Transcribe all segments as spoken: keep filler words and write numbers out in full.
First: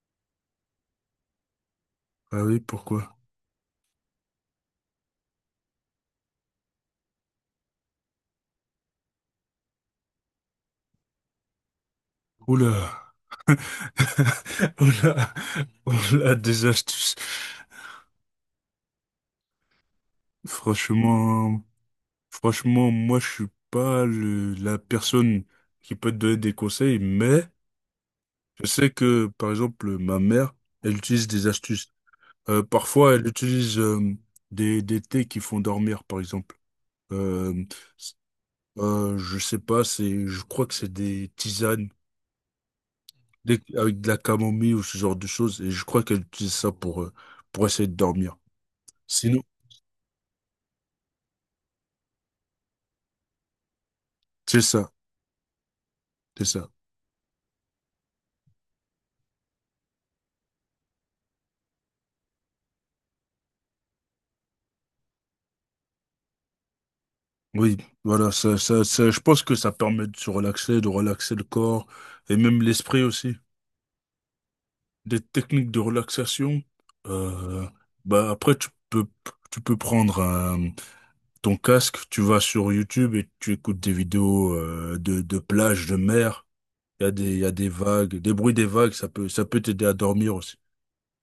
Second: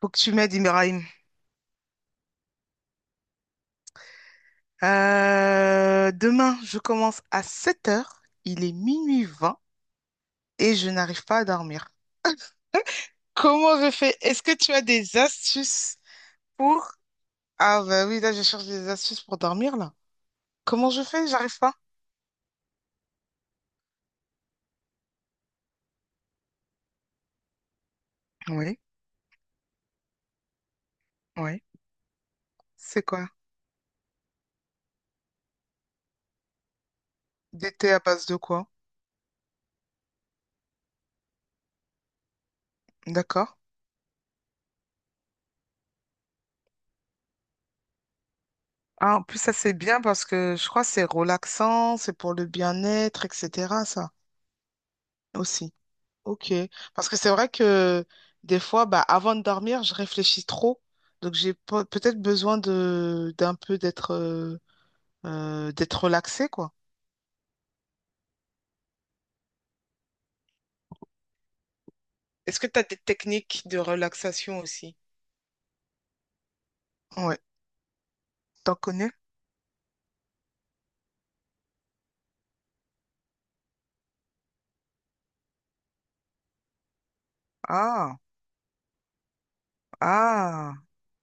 Faut que tu m'aides, Ibrahim. Ah oui, pourquoi? Euh, demain, je commence à sept heures. Il est minuit vingt et je n'arrive pas à dormir. Oula! Comment je fais? Est-ce que tu as des Oula! astuces Oula, des pour... astuces. Ah bah oui, là, je cherche des astuces pour dormir, là. Comment je fais? J'arrive Franchement, pas. franchement, moi, je suis pas le- la personne qui peut te donner des conseils, mais je Oui, sais que, par exemple, ma mère, elle utilise des oui. astuces. Euh, C'est Parfois, elle quoi? utilise euh, des, des thés qui font dormir, par exemple. Euh, Des thés à base de quoi? euh, je sais pas, c'est, je crois que c'est des tisanes. D'accord. Dès- avec de la camomille ou ce genre de choses. Et je crois qu'elle utilise ça pour, euh, pour essayer de dormir. Ah, en plus, Sinon, ça, c'est bien parce que je crois que c'est relaxant, c'est pour le bien-être, et cetera, ça, c'est ça, aussi. c'est Ok, ça. parce que c'est vrai que des fois, bah, avant de dormir, je réfléchis trop, donc j'ai pe- peut-être besoin de d'un peu d'être euh, euh, d'être relaxé, quoi. Oui, voilà, ça, ça, ça, je pense que ça permet de se relaxer, de relaxer le corps et Est-ce même que tu as des l'esprit aussi. techniques de relaxation aussi? Des techniques de relaxation. Ouais, Euh, Bah après, tu t'en peux, connais? tu peux prendre un- ton casque, tu vas sur YouTube et tu écoutes des vidéos euh, de, de plage, de mer. Il y a des, il y a des vagues, Ah, des bruits des vagues, ça peut, ça peut t'aider à dormir aussi. ah,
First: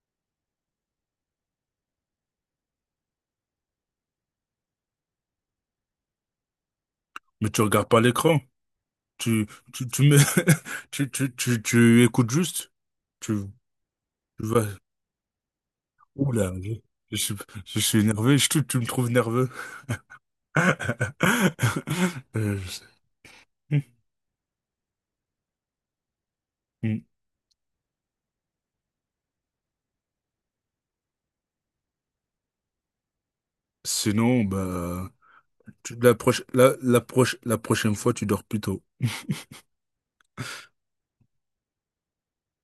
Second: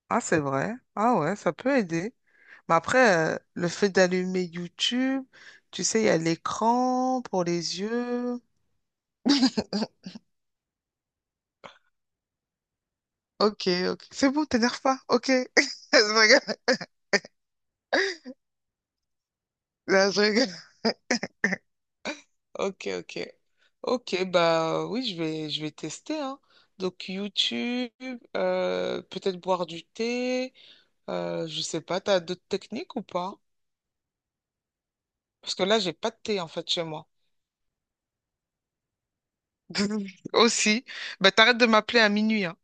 ah, c'est vrai. Ah ouais, ça peut aider. Mais après, euh, le fait d'allumer YouTube, tu sais, il y a l'écran pour Mais tu les regardes pas yeux. l'écran. Tu, tu, tu me, tu, tu, tu, tu écoutes juste. Tu, Ok, ok, c'est Tu bon, vas. t'énerve pas. Ok, je Oula, rigole. je, je suis, je suis énervé. Je, tu, tu me trouves nerveux. Non, je rigole. Euh, je sais. Ok, ok. Ok, bah oui, je vais, je vais tester, hein. Hmm. Donc YouTube, euh, peut-être boire du thé, euh, je sais pas, t'as d'autres techniques ou pas? Sinon, bah, Parce que là, j'ai tu, pas la, de thé proche, en fait la, chez la, moi. proche, la prochaine fois, tu dors plus tôt. Aussi. Bah t'arrêtes de m'appeler à minuit, hein.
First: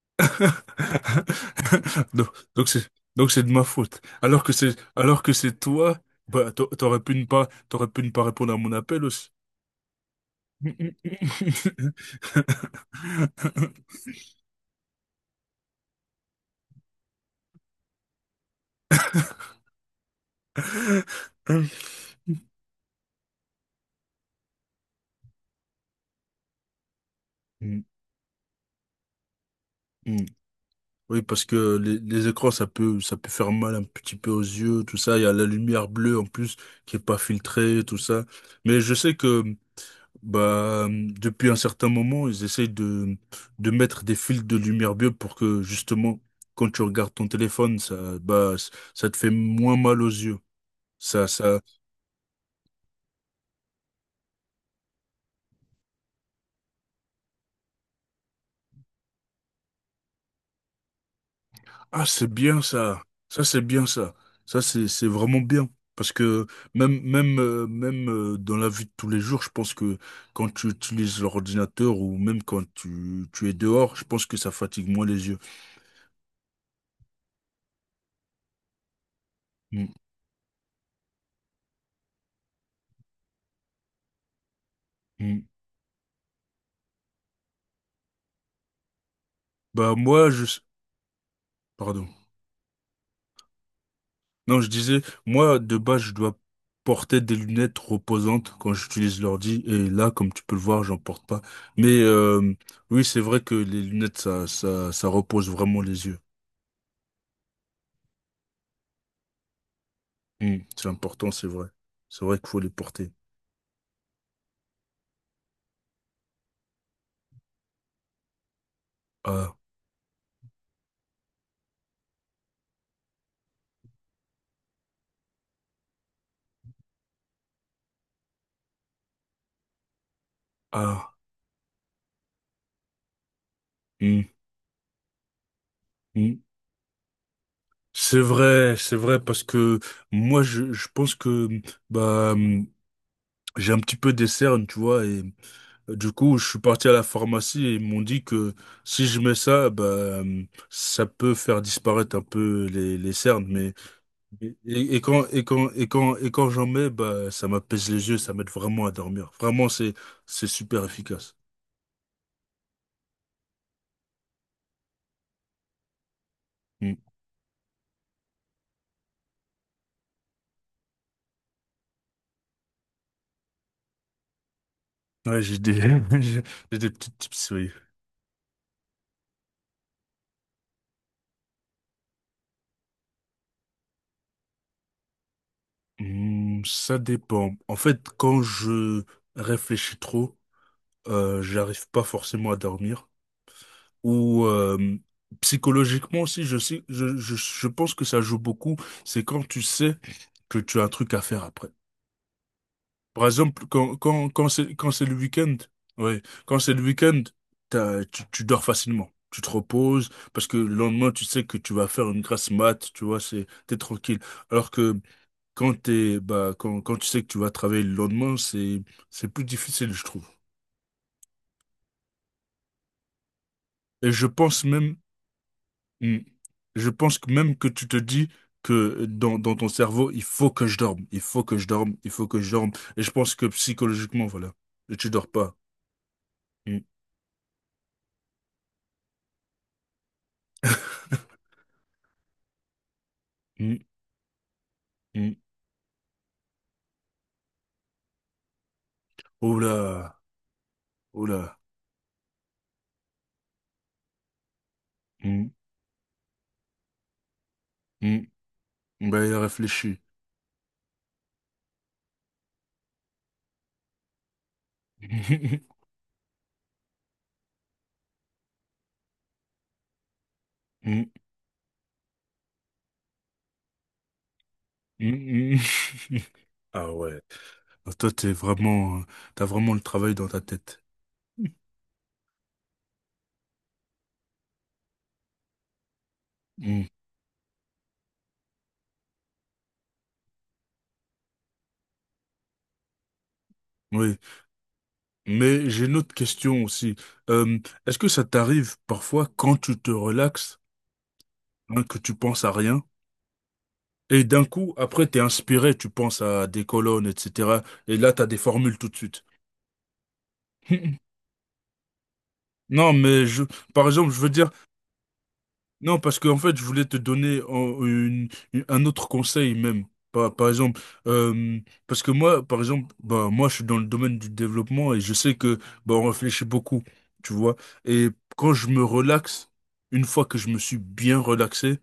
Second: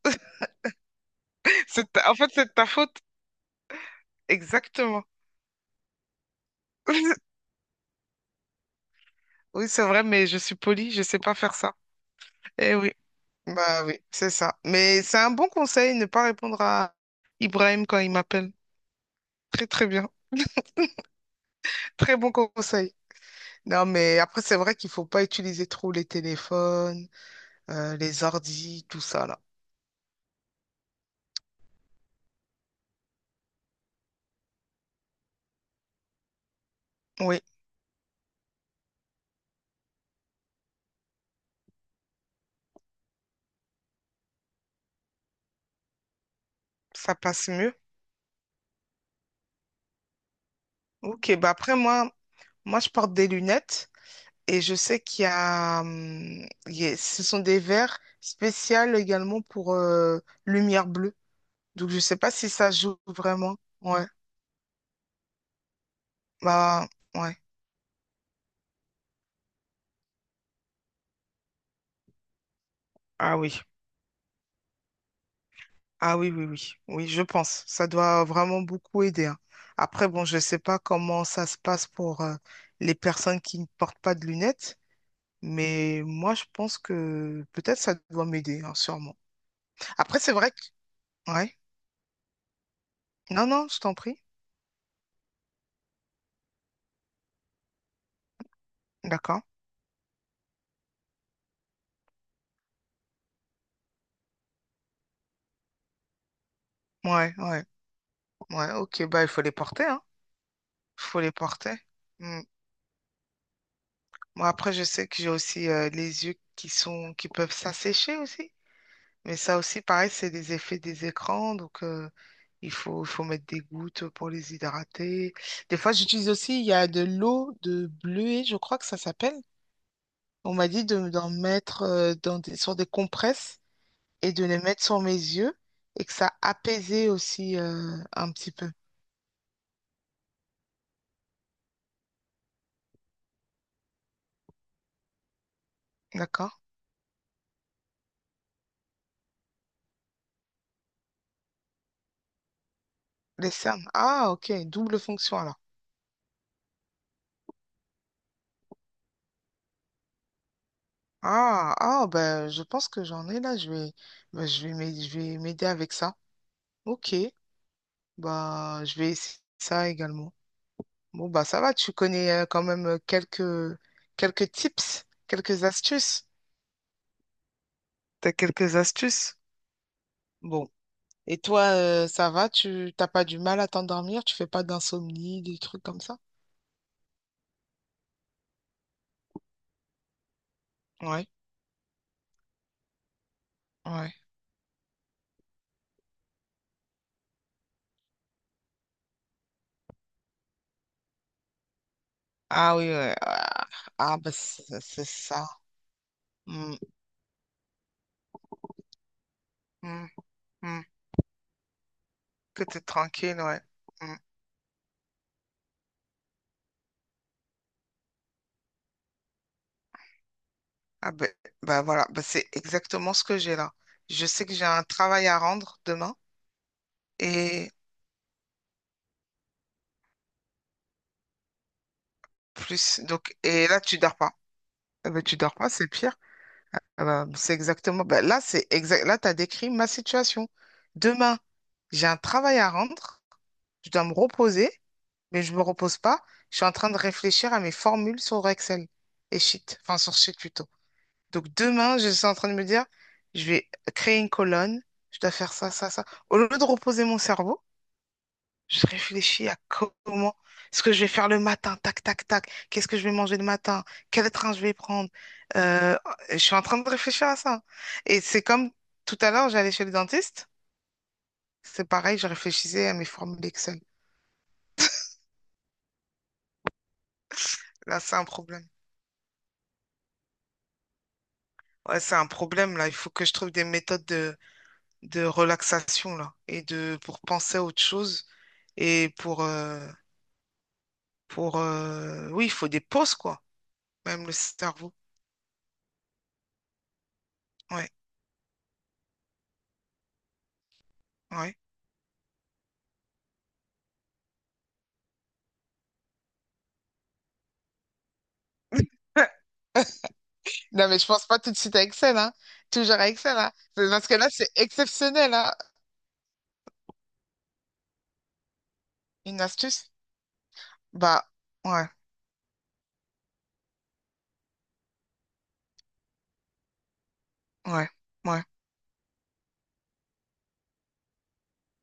C'est ta- En Donc, fait, c'est de ta donc c'est, faute. donc c'est de ma faute. Alors que c'est, Exactement. Alors que c'est toi, bah, t'a- t'aurais pu ne pas, t'aurais pu ne pas répondre à mon appel aussi. Oui, c'est vrai, mais je suis polie, je sais pas faire ça. Eh oui, bah oui, c'est ça. Mais c'est un bon conseil, ne pas répondre à Ibrahim quand il m'appelle. Très très bien. Très bon conseil. Non, mais après, c'est vrai qu'il faut pas utiliser trop les téléphones, Mm, euh, les ordis, tout ça, là. mm. Oui, parce que les, les écrans, ça peut, ça peut faire mal un petit peu aux yeux, tout ça. Il y a la lumière bleue en plus qui est pas Oui, filtrée, tout ça. Mais je sais que, bah, depuis un certain moment, ils essayent de, de mettre des filtres de lumière bleue pour que, justement, quand tu regardes ça ton passe mieux. téléphone, ça, bah, ça te fait moins mal aux yeux. Ça, Ok, bah ça, après, moi, moi, je porte des lunettes et je sais qu'il y a, hum, il y a- ce sont des verres spéciaux également pour euh, lumière bleue. Donc, je Ah, sais c'est pas si bien ça joue ça. Ça, vraiment. c'est bien Ouais, ça. Ça, c'est, c'est vraiment bien. Parce que bah, même, ouais. même, euh, même euh, dans la vie de tous les jours, je pense que quand tu utilises l'ordinateur ou même quand tu, Ah tu es oui. dehors, je pense que ça fatigue moins les yeux. Ah oui, oui, oui, oui, je pense. Ça doit vraiment beaucoup aider, hein. Mm, Après, bon, je ne sais pas comment ça se passe pour euh, les personnes qui ne portent pas de lunettes, mm. mais moi, je pense que peut-être ça doit m'aider, hein, sûrement. Bah, Après, moi, c'est vrai je... que... Ouais. Pardon. Non, non, je t'en prie. Non, je disais, moi, de base, je dois porter des lunettes reposantes quand j'utilise D'accord. l'ordi. Et là, comme tu peux le voir, j'en porte pas. Mais euh, oui, c'est vrai que les lunettes, ça, ça, ça repose vraiment les yeux. Ouais, ouais, ouais. Ok, bah, il faut les porter, hein. U, c'est Il faut important, les c'est vrai. porter. C'est vrai Mm. qu'il faut les porter. Moi, après, je sais que j'ai aussi euh, les yeux qui sont, qui peuvent s'assécher aussi. Mais A, ça aussi, pareil, c'est les effets des écrans. Donc, euh, il faut, il faut mettre des gouttes pour les hydrater. Des fois, j'utilise aussi, il y a de l'eau de bleuet, je crois que ça s'appelle. On m'a dit de, A, d'en mettre euh, dans des, sur des compresses U, et de les mettre sur mes yeux et que ça U. apaisait aussi euh, C'est un petit peu. vrai, c'est vrai, parce que moi, je, je pense que bah, hum, j'ai un petit peu des cernes, tu vois, et euh, du coup, je D'accord? suis parti à la pharmacie et ils m'ont dit que si je mets ça, bah, hum, ça peut faire disparaître un peu les, les cernes, Les mais cernes. Ah, ok. et, Double et quand fonction et alors. quand et quand et quand j'en mets, bah, ça m'apaise les yeux, ça m'aide vraiment à dormir. Vraiment, c'est c'est super efficace. Ah, ah, ben, je pense que j'en ai là. Je vais, ben, je vais m'aider je vais m'aider avec ça. Hmm. Ok. Bah, je vais essayer ça également. Bon, bah ça va, tu connais euh, quand même euh, quelques, quelques tips, Ouais, j'ai quelques des, astuces. j'ai j'ai des petites tips, oui. T'as quelques astuces? Bon. Et toi, euh, ça va? Tu t'as pas du mal à t'endormir? Tu fais pas d'insomnie, des trucs comme ça? Hmm, ça dépend. En fait, quand je réfléchis trop, Ouais, euh, j'arrive pas forcément à dormir. ouais. Ou euh, psychologiquement aussi, je sais, je, je, je pense que ça joue beaucoup. C'est quand tu sais que tu as un truc à faire après. Ah oui, ouais. Par exemple, Ah, quand, ah, quand, bah quand c'est, c'est quand c'est c'est le ça. week-end, ouais, quand c'est Mm, le week-end, t'as- tu, tu dors facilement. Tu te mm, reposes parce que le mm. lendemain, tu sais que tu vas faire une grasse Que t'es mat, tu vois, tranquille, c'est, ouais. t'es Mm. tranquille. Alors que quand t'es, bah, quand, quand tu sais que tu vas travailler le lendemain, c'est, c'est plus difficile, je trouve. Ah ben bah, voilà, bah, c'est exactement ce que j'ai là. Et Je je sais que pense j'ai un même, travail à rendre demain hmm, je pense que même que et tu te dis que dans, dans ton cerveau, il faut que je dorme, il faut que je dorme, il faut que je dorme. plus. Et je pense Donc, que et là, tu dors psychologiquement, pas. voilà, tu Eh ben, dors tu dors pas. pas, c'est pire. Hmm. Ah bah, c'est exactement, bah, là, c'est exact. Là, tu as décrit ma situation. Demain, j'ai un travail à rendre. Hmm, Je dois me reposer, hmm. mais je me repose pas. Je suis en train de réfléchir à mes formules sur Excel et Oh Sheet, enfin sur là, Sheet plutôt. oh Donc là. demain, je suis en train de me dire, je vais créer une colonne. Je dois Hmm, faire ça, ça, ça. Au lieu de reposer mon cerveau, hmm. je Ben, il a réfléchis à réfléchi. comment ce que je vais faire le matin, tac, tac, tac. Qu'est-ce que je vais manger le matin? Quel train je vais prendre? Euh, je suis en train de réfléchir à ça. Et c'est comme tout à l'heure, j'allais chez le dentiste. Hmm, C'est pareil, je réfléchissais à mes formules Excel. hmm, hmm. Ah ouais. Ah, Là, Toi, c'est un t'es problème. vraiment, t'as vraiment le travail dans ta tête. Ouais, c'est un problème, là. Il faut que je trouve des méthodes de, de relaxation, là. Et Hmm. de, pour penser à autre chose. Et pour, euh, pour, euh, oui, il faut des pauses, quoi. Oui. Même le cerveau. Mais j'ai une autre question aussi. Euh, Ouais, Est-ce que ça t'arrive parfois quand tu te relaxes, ouais. hein, que tu penses à rien, et d'un coup, après, t'es inspiré, tu penses à des colonnes, et cetera. Et là, t'as des formules tout de suite. Non, mais je pense pas tout de suite à Excel, hein. Non, Toujours à mais Excel, je, hein. par Parce exemple, que je là veux dire. c'est exceptionnel, hein. Non, parce qu'en fait, je voulais te donner en- une- une- un autre Une conseil même. astuce? Par, par exemple, Bah, euh, ouais, parce que moi, par exemple, bah, moi, je suis dans le domaine du développement et je sais que bah, on réfléchit beaucoup, tu vois. ouais, Et ouais, quand je me relaxe, une fois que je me suis bien relaxé,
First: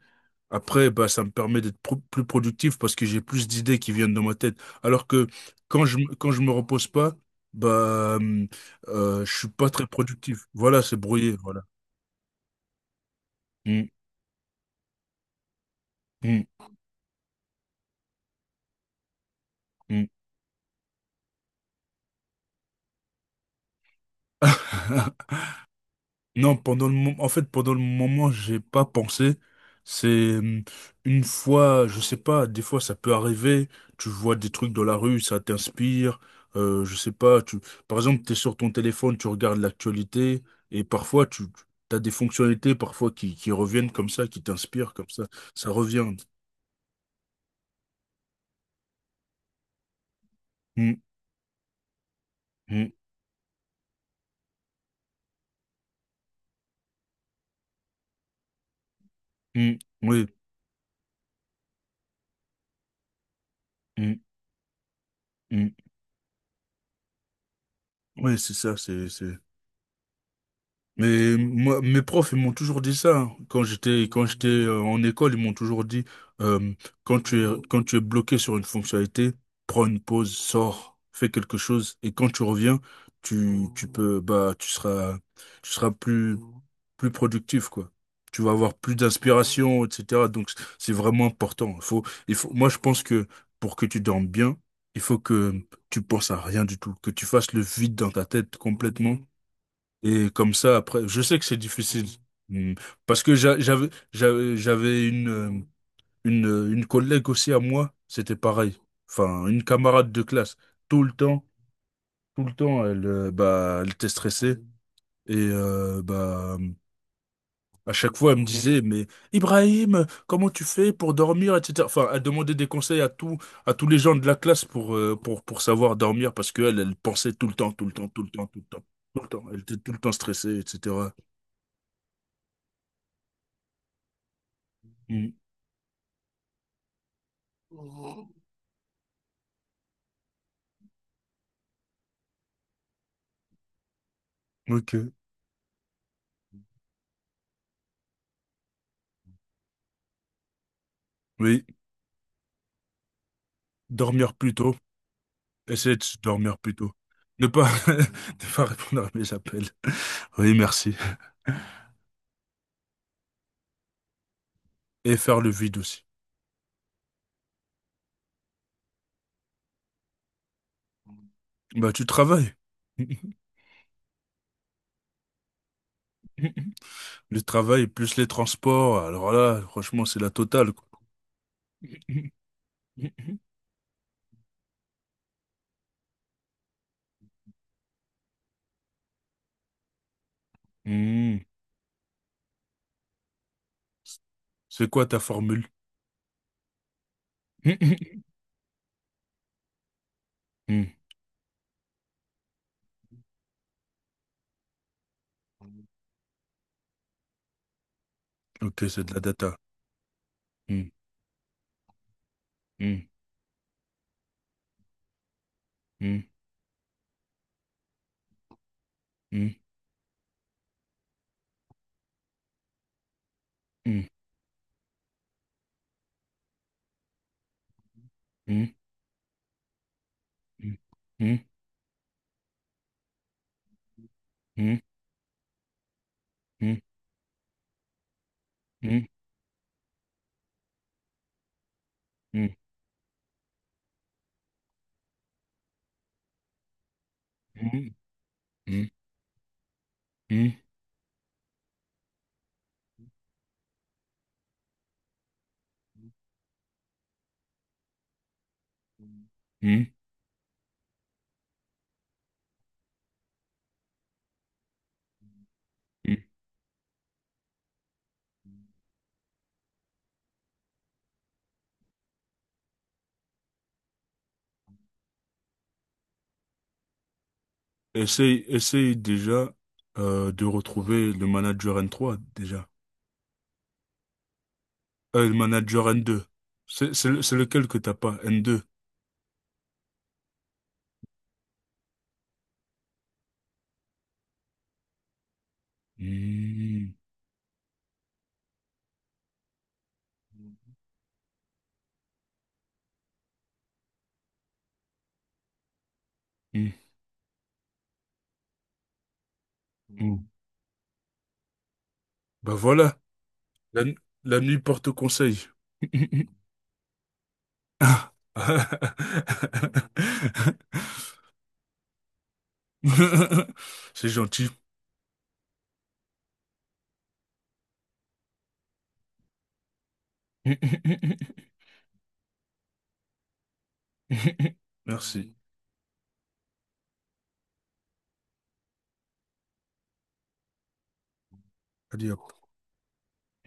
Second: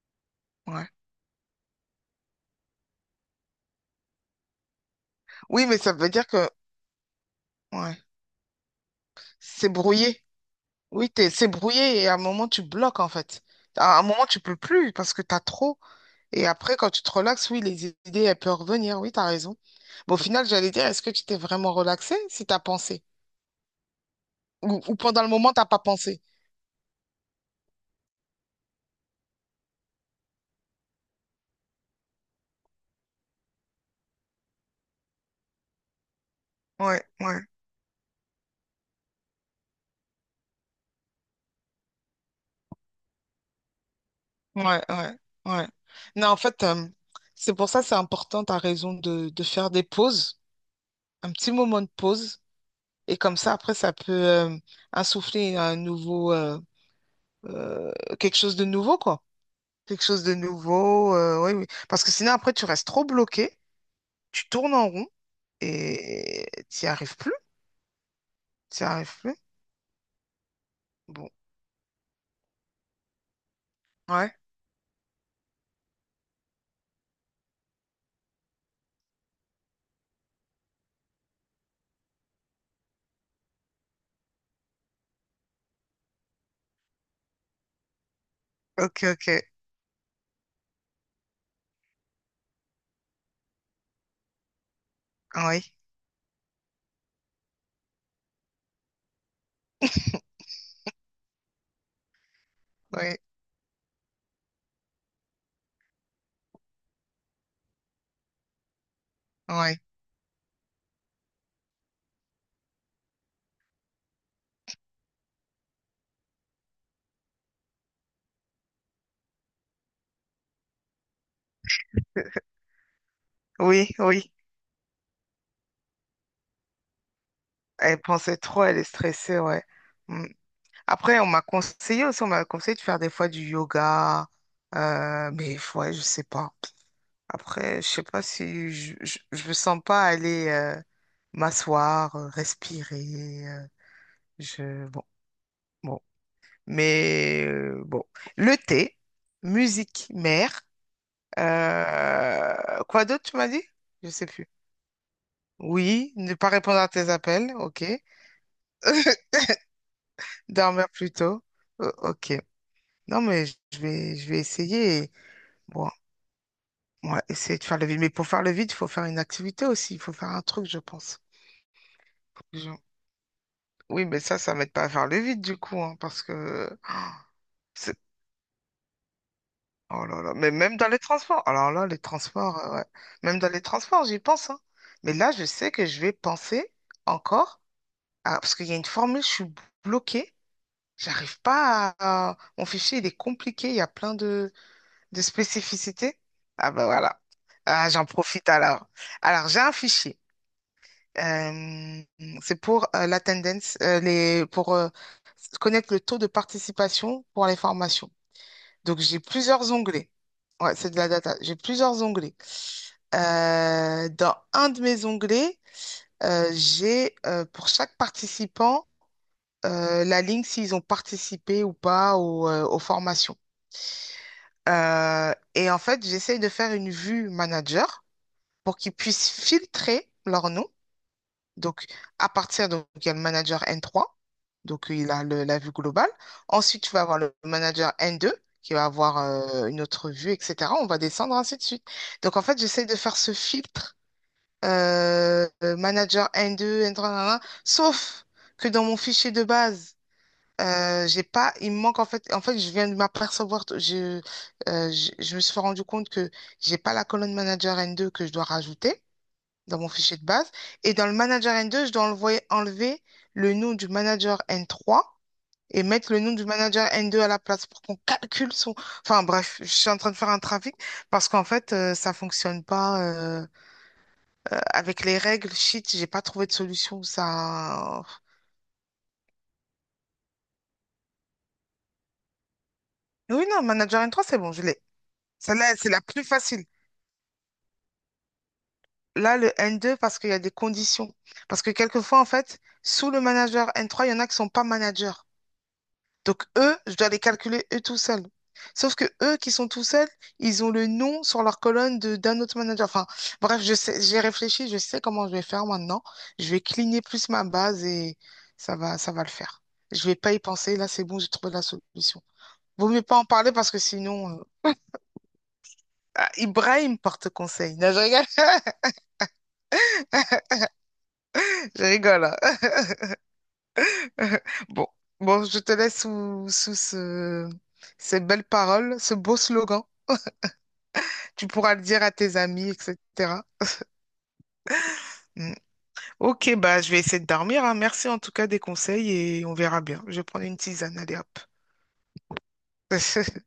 ouais. après, bah, ça me permet d'être pro- plus productif parce que j'ai plus d'idées qui viennent dans ma tête. Alors que Oui, mais quand ça je, veut me- dire quand je que, me repose pas, ouais, bah, hum, euh, je suis c'est pas très brouillé. productif. Voilà, c'est Oui, t'es, brouillé, c'est voilà. brouillé et à un moment, tu bloques, en fait. Hum, À un moment, tu peux plus parce que t'as trop. hum, Et après, quand tu te relaxes, oui, les idées, elles peuvent revenir. Oui, t'as raison. hum. Bon, au final, j'allais dire, est-ce que tu t'es vraiment relaxé si t'as pensé? Ou, ou pendant le moment, t'as pas pensé? Non, pendant le moment, en fait, pendant le moment, j'ai pas pensé. C'est hum, une fois, je sais pas, des fois ça peut arriver, tu vois des trucs dans la rue, ça t'inspire, euh, je Ouais, sais pas, ouais. tu, par exemple, t'es sur ton téléphone, tu regardes l'actualité, et parfois tu as des fonctionnalités, parfois qui, qui reviennent comme ça, qui Ouais, t'inspirent comme ouais, ça, ouais. ça revient. Non, en fait, euh, c'est pour ça c'est important, t'as raison, de, de faire des pauses, Hum, un petit moment de pause. hum, Et comme ça, après, ça peut euh, insuffler un nouveau, euh, euh, quelque chose de nouveau, quoi. hum, Quelque chose oui, de nouveau, euh, oui, oui. Parce que sinon, après, tu restes trop bloqué, hum, tu tournes en rond hum. et t'y arrives plus. Oui, c'est ça, T'y c'est, arrives plus. c'est- Bon, Mais moi, mes profs, ils m'ont toujours dit ça. hein. Quand j'étais, quand ouais. j'étais euh, en école, ils m'ont toujours dit, euh, quand tu es, quand tu es bloqué sur une fonctionnalité, prends une pause, sors, fais quelque chose, et quand tu reviens, tu, tu peux, bah, tu seras, tu seras plus, plus productif, quoi. Tu vas avoir plus Ok, ok. d'inspiration, et cetera. Donc, c'est vraiment important. Il faut, il faut, moi, je pense que pour que tu dormes bien, il faut que Oui, tu penses à rien du tout, que tu fasses le vide dans ta tête complètement et comme ça, après, je sais que c'est difficile. Mm. oui, Parce que j'a- j'avais, j'avais, j'avais une, euh, une, euh, une collègue aussi à moi, c'était pareil. Enfin, une oui. camarade de classe. Tout le temps, tout le temps, elle, euh, bah, elle était stressée. Et euh, bah, à chaque fois, elle me disait, mais Ibrahim, comment tu fais pour dormir, et cetera. Enfin, elle demandait des conseils à tout, à tous Oui, les gens de oui. la classe pour, euh, pour, pour savoir dormir parce qu'elle, elle elle pensait tout le temps, tout le Elle temps, tout le pensait temps, tout trop, le elle temps, est tout le stressée, temps. Elle ouais. était tout le temps Mm. stressée, et cetera. Après, on m'a conseillé aussi, on m'a conseillé de faire des fois du yoga, euh, mais ouais, je sais pas. Après, je sais pas Ok. si je, je, je me sens pas aller euh, m'asseoir, euh, respirer. Euh, je Bon, bon. Mais euh, bon, le thé, musique mère. Oui. euh, quoi d'autre tu m'as dit? Je sais Dormir plus. plus tôt. Essayer de Oui, ne pas dormir plus répondre à tôt. tes Ne appels, pas, ok. Ne pas répondre à mes appels. Oui, Dormir merci. plus tôt, euh, ok. Non mais je vais, je vais essayer. Et faire le vide Bon, aussi. ouais, essayer de faire le vide. Mais pour faire le vide, il faut faire une activité aussi. Il faut faire un truc, je pense. Bah, tu Pour travailles. Oui, mais ça, ça m'aide pas à faire le vide, du coup, hein, parce que Le travail c'est... plus les transports. Alors là, Oh franchement, c'est là la là. Mais totale, même quoi. dans les transports. Alors là, les transports, euh, ouais. Même dans les transports, j'y pense, hein. Mais là, je sais que je vais penser encore à- Parce qu'il y a une formule, je suis bloquée. J'arrive Hmm. pas à... à- Mon fichier, il est compliqué. Il y a plein de, C'est quoi ta de formule? spécificités. Ah ben voilà. Ah, j'en profite alors. Alors, j'ai un fichier. Hmm. Euh, c'est pour euh, la euh, les, pour euh, connaître le taux de participation pour les formations. Ok, Donc, c'est de j'ai la data. plusieurs onglets. Ouais, Hmm. c'est de la data. J'ai plusieurs onglets. Hmm. Euh, dans un de mes onglets, Hmm. euh, j'ai euh, pour chaque participant euh, la ligne s'ils ont participé ou pas au, euh, aux formations. Hmm. Euh, et en fait, j'essaye de faire une vue manager Hmm. pour qu'ils puissent filtrer leurs noms. Hmm. Hmm. Donc, à partir, donc, il y a le manager N trois, Hmm. donc euh, il a le- la vue globale. Ensuite, tu vas avoir le manager N deux qui va Hmm. avoir euh, une autre vue, et cetera. On va descendre ainsi de suite. Donc, Hmm. en Hmm. fait, j'essaie de faire ce filtre euh, euh, manager N deux, N trois, nanana, Hmm. sauf que Hmm. Hmm. dans mon fichier de base, Hmm. hmm, euh, j'ai pas, il me manque en fait, en fait, je viens de m'apercevoir, je, euh, je, je me suis rendu compte que j'ai pas la colonne manager N deux que je dois rajouter dans hmm, mon fichier de base. Et dans le manager N deux, je dois enlever, enlever le nom du manager N trois et mettre hmm, le nom du manager N deux à la place pour qu'on calcule son... Enfin bref, je suis en train de faire un trafic parce qu'en fait, euh, ça fonctionne pas euh, euh, avec les règles. Shit, j'ai pas trouvé de solution. Ça... Essaye, essaye déjà euh, de retrouver le manager n trois déjà. Oui, non, manager N trois, c'est bon, je l'ai. Euh, le Celle-là, manager c'est la n plus deux facile. C'est c'est le- c'est lequel que t'as pas, n deux? Là, le N deux, parce qu'il y a des conditions. Parce que quelquefois, en fait, sous le manager N trois, il y en a qui sont pas managers. Donc, eux, Hmm, je dois les calculer eux tout seuls. Sauf que eux qui sont tout seuls, ils ont le nom sur leur colonne de d'un autre manager. Enfin, bref, je sais, j'ai réfléchi, je sais comment je vais faire maintenant. Je vais hmm, cligner plus ma base et ça va, ça va le faire. Je vais hmm. pas y penser. Là, c'est bon, j'ai trouvé la solution. Bah Vaut voilà, mieux pas en parler parce que la, nu- sinon, la nuit euh, porte conseil. ah, Ibrahim porte conseil. Non, je Ah. rigole, je rigole, hein. C'est gentil. Bon, bon, je te laisse sous, sous ce- ces belles paroles, ce beau slogan. Tu pourras le dire à tes amis, et cetera. Merci. Ok, bah je vais essayer de dormir, hein. Merci en tout cas des conseils et on verra bien. Je vais prendre une tisane, allez hop. Allez, hop.